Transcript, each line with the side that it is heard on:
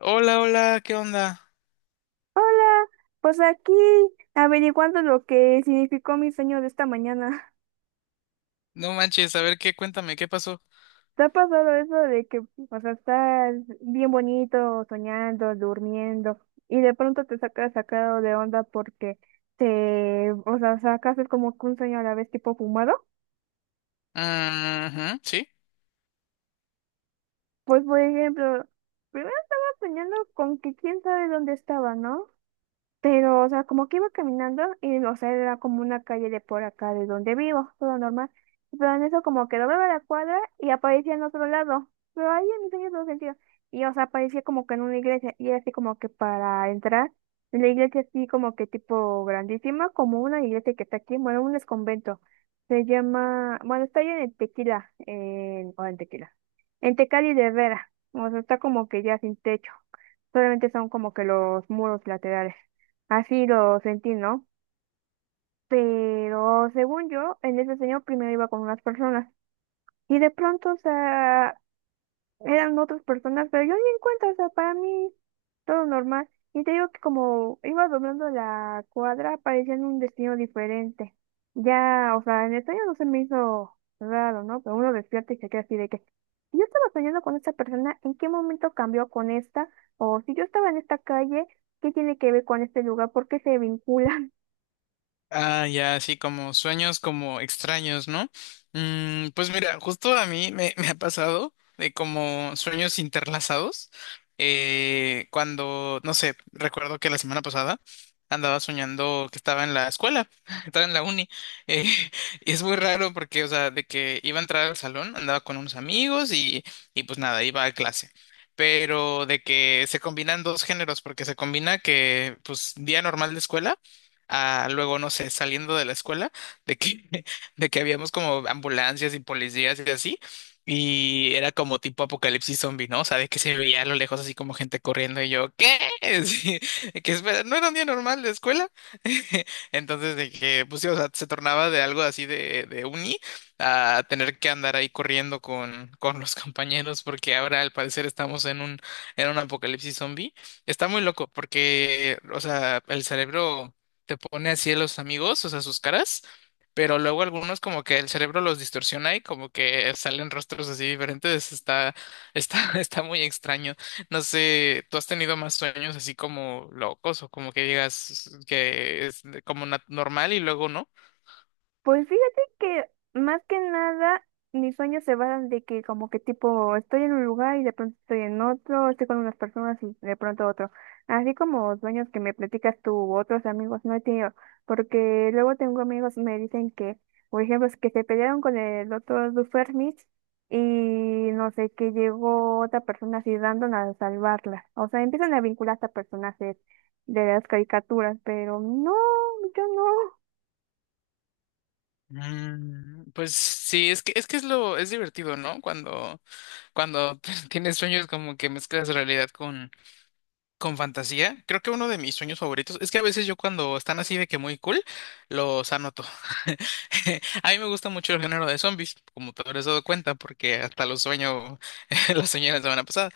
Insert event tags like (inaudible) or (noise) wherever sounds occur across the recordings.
left: Hola, hola, ¿qué onda?
right: Hola, pues aquí averiguando lo que significó mi sueño de esta mañana.
left: No manches, a ver qué, cuéntame, ¿qué pasó?
right: (laughs) ¿Te ha pasado eso de que, o sea, estás bien bonito, soñando, durmiendo, y de pronto te sacas sacado de onda porque te, o sea, sacas es como que un sueño a la vez tipo fumado?
left: Ujú, ¿sí?
right: Pues, por ejemplo, primero estaba soñando con que quién sabe dónde estaba, ¿no? Pero, o sea, como que iba caminando y, o sea, era como una calle de por acá de donde vivo, todo normal. Pero en eso como que doblaba la cuadra y aparecía en otro lado. Pero ahí no tenía todo sentido. Y, o sea, aparecía como que en una iglesia y era así como que para entrar en la iglesia, así como que tipo grandísima, como una iglesia que está aquí, bueno, un desconvento. Se llama, bueno, está ahí en Tequila, en Tecali de Vera. O sea, está como que ya sin techo. Solamente son como que los muros laterales. Así lo sentí, ¿no? Pero según yo, en ese sueño primero iba con unas personas y de pronto, o sea, eran otras personas, pero yo ni en cuenta, o sea, para mí todo normal. Y te digo que como iba doblando la cuadra, parecía en un destino diferente. Ya, o sea, en el sueño no se me hizo raro, ¿no? Pero uno despierta y se queda así de que, si yo estaba soñando con esta persona, ¿en qué momento cambió con esta? O si yo estaba en esta calle, ¿qué tiene que ver con este lugar? ¿Por qué se vincula?
left: Ah, ya, sí, como sueños como extraños, ¿no? Mm, pues mira, justo a mí me ha pasado de como sueños interlazados. Cuando, no sé, recuerdo que la semana pasada andaba soñando que estaba en la escuela, (laughs) estaba en la uni. eh, (laughs) y es muy raro porque, o sea, de que iba a entrar al salón, andaba con unos amigos y pues nada, iba a clase. Pero de que se combinan dos géneros, porque se combina que, pues, día normal de escuela a luego, no sé, saliendo de la escuela, de que, (laughs) de que habíamos como ambulancias y policías y así, y era como tipo apocalipsis zombie, ¿no? O sea, de que se veía a lo lejos así como gente corriendo y yo, ¿qué? (laughs) Sí, que espera, no era un día normal de escuela. (laughs) Entonces, de que, pues sí, o sea, se tornaba de algo así de, uni a tener que andar ahí corriendo con los compañeros, porque ahora al parecer estamos en un apocalipsis zombie. Está muy loco porque, o sea, el cerebro te pone así a los amigos, o sea, sus caras, pero luego algunos como que el cerebro los distorsiona y como que salen rostros así diferentes, está, está, (laughs) está muy extraño. No sé, ¿tú has tenido más sueños así como locos o como que digas que es como normal y luego no?
right: Pues fíjate que más que nada mis sueños se basan de que como que tipo estoy en un lugar y de pronto estoy en otro, estoy con unas personas y de pronto otro. Así como sueños que me platicas tú u otros amigos no he tenido, porque luego tengo amigos me dicen que, por ejemplo, es que se pelearon con el otro Dufermich y no sé, que llegó otra persona así random a salvarla. O sea, empiezan a vincular hasta personajes de las caricaturas, pero no, yo no.
left: Mm, pues sí, es que es lo es divertido, ¿no? Cuando (laughs) tienes sueños como que mezclas realidad con fantasía, creo que uno de mis sueños favoritos es que a veces yo cuando están así de que muy cool, los anoto. (laughs) A mí me gusta mucho el género de zombies, como te habrás dado cuenta, porque hasta los sueño, (laughs) los soñé la semana pasada.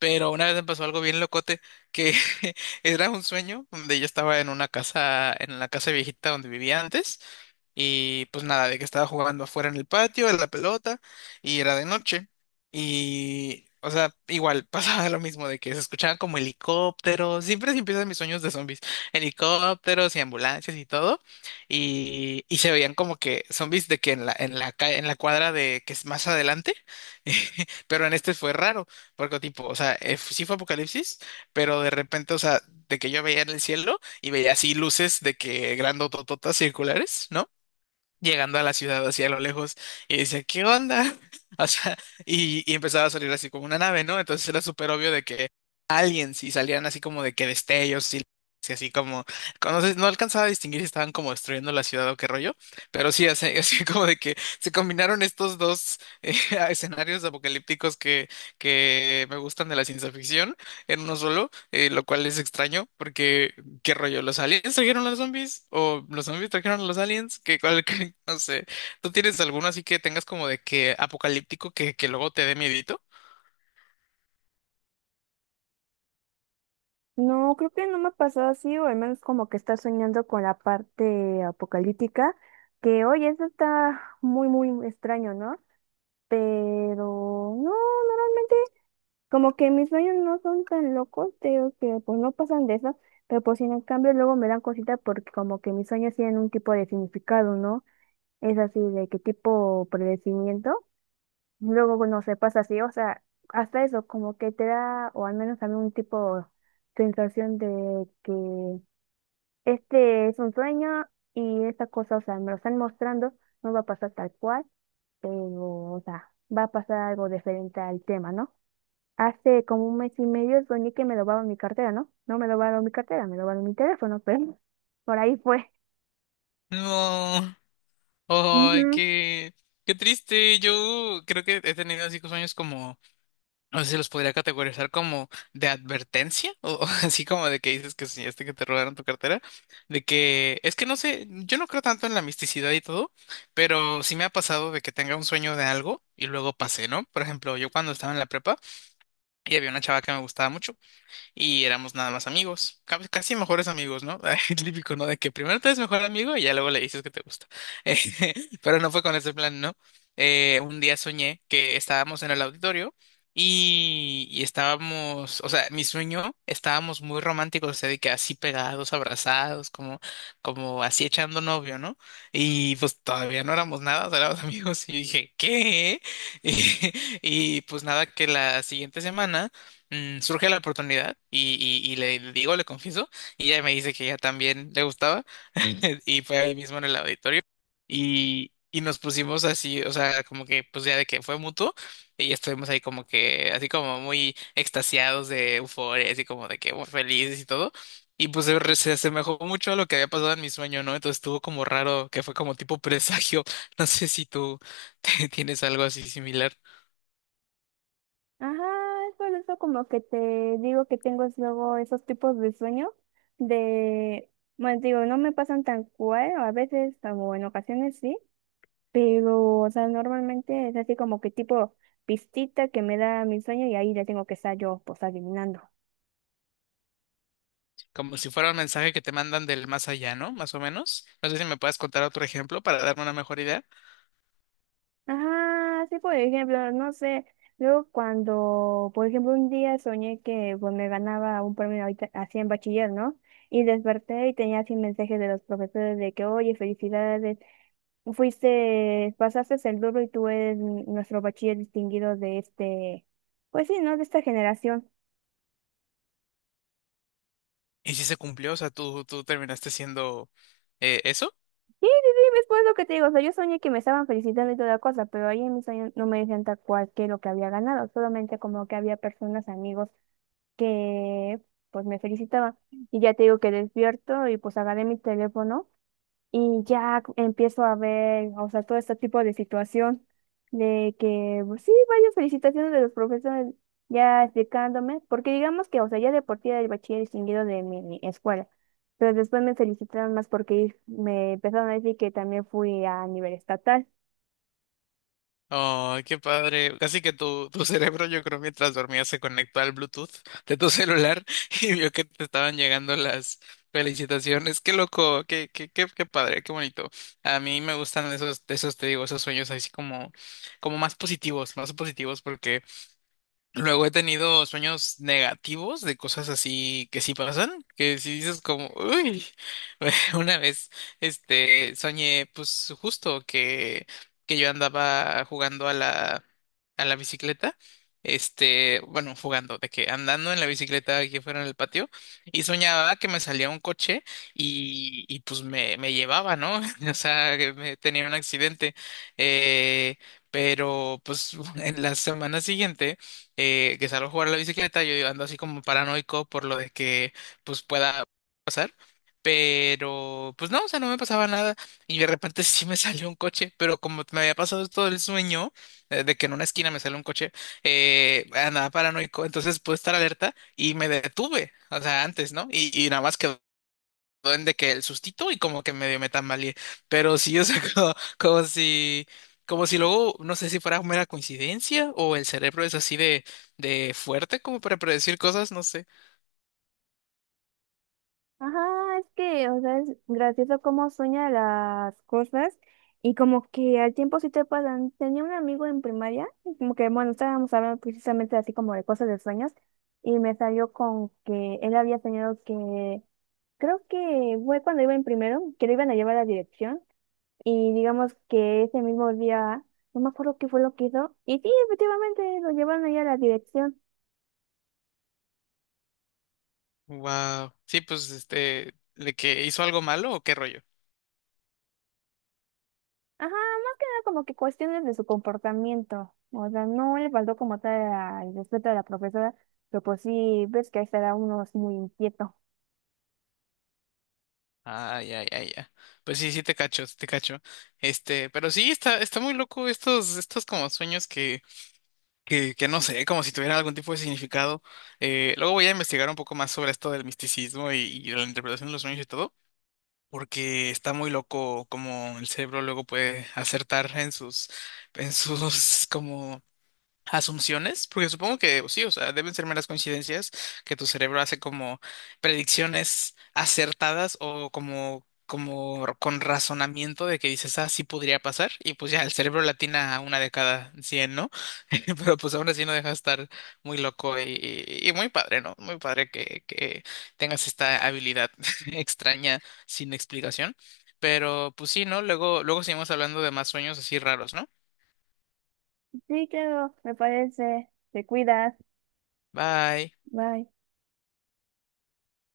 left: Pero una vez me pasó algo bien locote, que (laughs) era un sueño donde yo estaba en una casa, en la casa viejita donde vivía antes. Y pues nada, de que estaba jugando afuera en el patio, en la pelota, y era de noche. Y, o sea, igual (laughs) pasaba lo mismo, de que se escuchaban como helicópteros, siempre se empiezan mis sueños de zombies, helicópteros y ambulancias y todo. Y se veían como que zombies de que en la cuadra de que es más adelante, (laughs) pero en este fue raro, porque tipo, o sea, sí fue apocalipsis, pero de repente, o sea, de que yo veía en el cielo y veía así luces de que grandotototas circulares, ¿no? Llegando a la ciudad hacia lo lejos y dice, ¿qué onda? (laughs) O sea, y empezaba a salir así como una nave, ¿no? Entonces era súper obvio de que aliens y salían así como de que destellos y así como, conoces, no alcanzaba a distinguir si estaban como destruyendo la ciudad o qué rollo, pero sí, así, (laughs) así como de que se combinaron estos dos (laughs) escenarios apocalípticos que me gustan de la ciencia ficción en uno solo, lo cual es extraño porque ¿qué rollo? ¿Los aliens trajeron a los zombies? ¿O los zombies trajeron a los aliens? ¿Qué, cuál, qué? (laughs) No sé. ¿Tú tienes alguno así que tengas como de que apocalíptico que luego te dé miedito?
right: No, creo que no me ha pasado así, o al menos como que está soñando con la parte apocalíptica, que oye, eso está muy extraño, ¿no? Pero no, normalmente como que mis sueños no son tan locos, creo que pues no pasan de eso, pero pues en el cambio luego me dan cositas porque como que mis sueños tienen un tipo de significado, ¿no? Es así de qué tipo predecimiento, luego no se pasa así, o sea, hasta eso como que te da, o al menos a mí un tipo sensación de que este es un sueño y esta cosa, o sea, me lo están mostrando, no va a pasar tal cual, pero, o sea, va a pasar algo diferente al tema, ¿no? Hace como un mes y medio soñé que me robaron mi cartera, ¿no? No me robaron mi cartera, me robaron mi teléfono, pero (laughs) por ahí fue.
left: No. Ay,
right: Ujú.
left: qué triste. Yo creo que he tenido así sueños como, no sé si los podría categorizar como de advertencia o, (laughs) así como de que dices que soñaste que te robaron tu cartera, de que es que no sé, yo no creo tanto en la misticidad y todo, pero sí me ha pasado de que tenga un sueño de algo y luego pasé, ¿no? Por ejemplo, yo cuando estaba en la prepa y había una chava que me gustaba mucho y éramos nada más amigos, casi mejores amigos, ¿no? (laughs) El típico, ¿no? De que primero te eres mejor amigo y ya luego le dices que te gusta. (laughs) Eh, pero no fue con ese plan, ¿no? Un día soñé que estábamos en el auditorio y estábamos, o sea, mi sueño, estábamos muy románticos, o sea, de que así pegados, abrazados, como así echando novio, ¿no? Y pues todavía no éramos nada, o sea, éramos (laughs) amigos y yo dije, ¿qué? (laughs) Y, y pues nada, que la siguiente semana surge la oportunidad y le, digo, le confieso, y ella me dice que ella también le gustaba (laughs) y fue ahí mismo en el auditorio y nos pusimos así, o sea, como que pues ya de que fue mutuo y estuvimos ahí como que así como muy extasiados de euforia, así como de que muy felices y todo. Y pues se asemejó mucho a lo que había pasado en mi sueño, ¿no? Entonces estuvo como raro, que fue como tipo presagio. (laughs) No sé si tú (laughs) tienes algo así similar.
right: Ajá, es por eso como que te digo que tengo es luego esos tipos de sueño de, bueno, digo, no me pasan tan cual, a veces, o en ocasiones sí, pero, o sea, normalmente es así como que tipo pistita que me da mi sueño y ahí ya tengo que estar yo, pues, adivinando.
left: Como si fuera un mensaje que te mandan del más allá, ¿no? Más o menos. No sé si me puedes contar otro ejemplo para darme una mejor idea.
right: Ajá, sí, por ejemplo, no sé, luego cuando, por ejemplo, un día soñé que pues me ganaba un premio ahorita- así en bachiller, ¿no? Y desperté y tenía así mensajes de los profesores de que, oye, felicidades, fuiste, pasaste el doble y tú eres nuestro bachiller distinguido de este, pues sí, ¿no? De esta generación.
left: Y si se cumplió, o sea, tú terminaste siendo, eso.
right: Sí, sí, sí, es pues lo que te digo, o sea, yo soñé que me estaban felicitando y toda cosa, pero ahí en mi sueño no me decían tal cual que lo que había ganado, solamente como que había personas, amigos, que pues me felicitaban. Y ya te digo que despierto y pues agarré mi teléfono y ya empiezo a ver, o sea, todo este tipo de situación de que, pues sí, varias felicitaciones de los profesores ya explicándome, porque digamos que, o sea, ya de por sí era el bachiller distinguido de mi escuela, pero después me felicitaron más porque me empezaron a decir que también fui a nivel estatal.
left: Oh, qué padre. Casi que tu cerebro, yo creo, mientras dormía se conectó al Bluetooth de tu celular (laughs) y vio que te estaban llegando las felicitaciones. Qué loco, qué padre, qué bonito. A mí me gustan esos, te digo, esos sueños así como más positivos porque luego he tenido sueños negativos de cosas así que sí pasan, que si dices como, uy, (laughs) una vez, este, soñé pues justo que, yo andaba jugando a la bicicleta, este, bueno, jugando, de que andando en la bicicleta aquí fuera en el patio, y soñaba que me salía un coche y pues me llevaba, ¿no? (laughs) O sea, que me tenía un accidente, eh, pero pues (laughs) en la semana siguiente que salgo a jugar a la bicicleta, yo ando así como paranoico por lo de que pues pueda pasar. Pero pues no, o sea, no me pasaba nada y de repente (laughs) sí me salió un coche, pero como me había pasado todo el sueño, de que en una esquina me sale un coche, andaba paranoico, entonces pude estar alerta y me detuve, o sea, antes, ¿no? Y nada más quedó de que el sustito y como que medio me tambaleé. Pero sí, o sea, (laughs) como si luego, no sé si fuera mera coincidencia o el cerebro es así de fuerte como para predecir cosas, no sé.
right: Ajá, es que, o sea, es gracioso cómo sueña las cosas y como que al tiempo sí te pasan. Tenía un amigo en primaria, y como que, bueno, estábamos hablando precisamente así como de cosas de sueños y me salió con que él había soñado que, creo que fue cuando iba en primero, que lo iban a llevar a la dirección y digamos que ese mismo día, no me acuerdo qué fue lo que hizo y sí, efectivamente lo llevaron allá a la dirección.
left: Wow. Sí, pues este, de que hizo algo malo o qué rollo.
right: Ajá, más que nada como que cuestiones de su comportamiento. O sea, no le faltó como tal a- respeto de la profesora, pero pues sí, ves que ahí estará uno es muy inquieto.
left: Ah, ya, ya, ya. Pues sí, sí te cacho, sí te cacho. Este, pero sí, está muy loco estos como sueños que, no sé, como si tuvieran algún tipo de significado. Luego voy a investigar un poco más sobre esto del misticismo y de la interpretación de los sueños y todo, porque está muy loco como el cerebro luego puede acertar en sus, (laughs) como asunciones, porque supongo que pues, sí, o sea, deben ser meras coincidencias que tu cerebro hace como predicciones acertadas o como con razonamiento de que dices, ah, sí podría pasar, y pues ya el cerebro latina a una de cada 100, ¿no? (laughs) Pero pues aún así no deja de estar muy loco y muy padre, ¿no? Muy padre que tengas esta habilidad (laughs) extraña sin explicación. Pero pues sí, ¿no? Luego, luego seguimos hablando de más sueños así raros, ¿no?
right: Sí, claro, me parece. Te cuidas.
left: Bye.
right: Bye.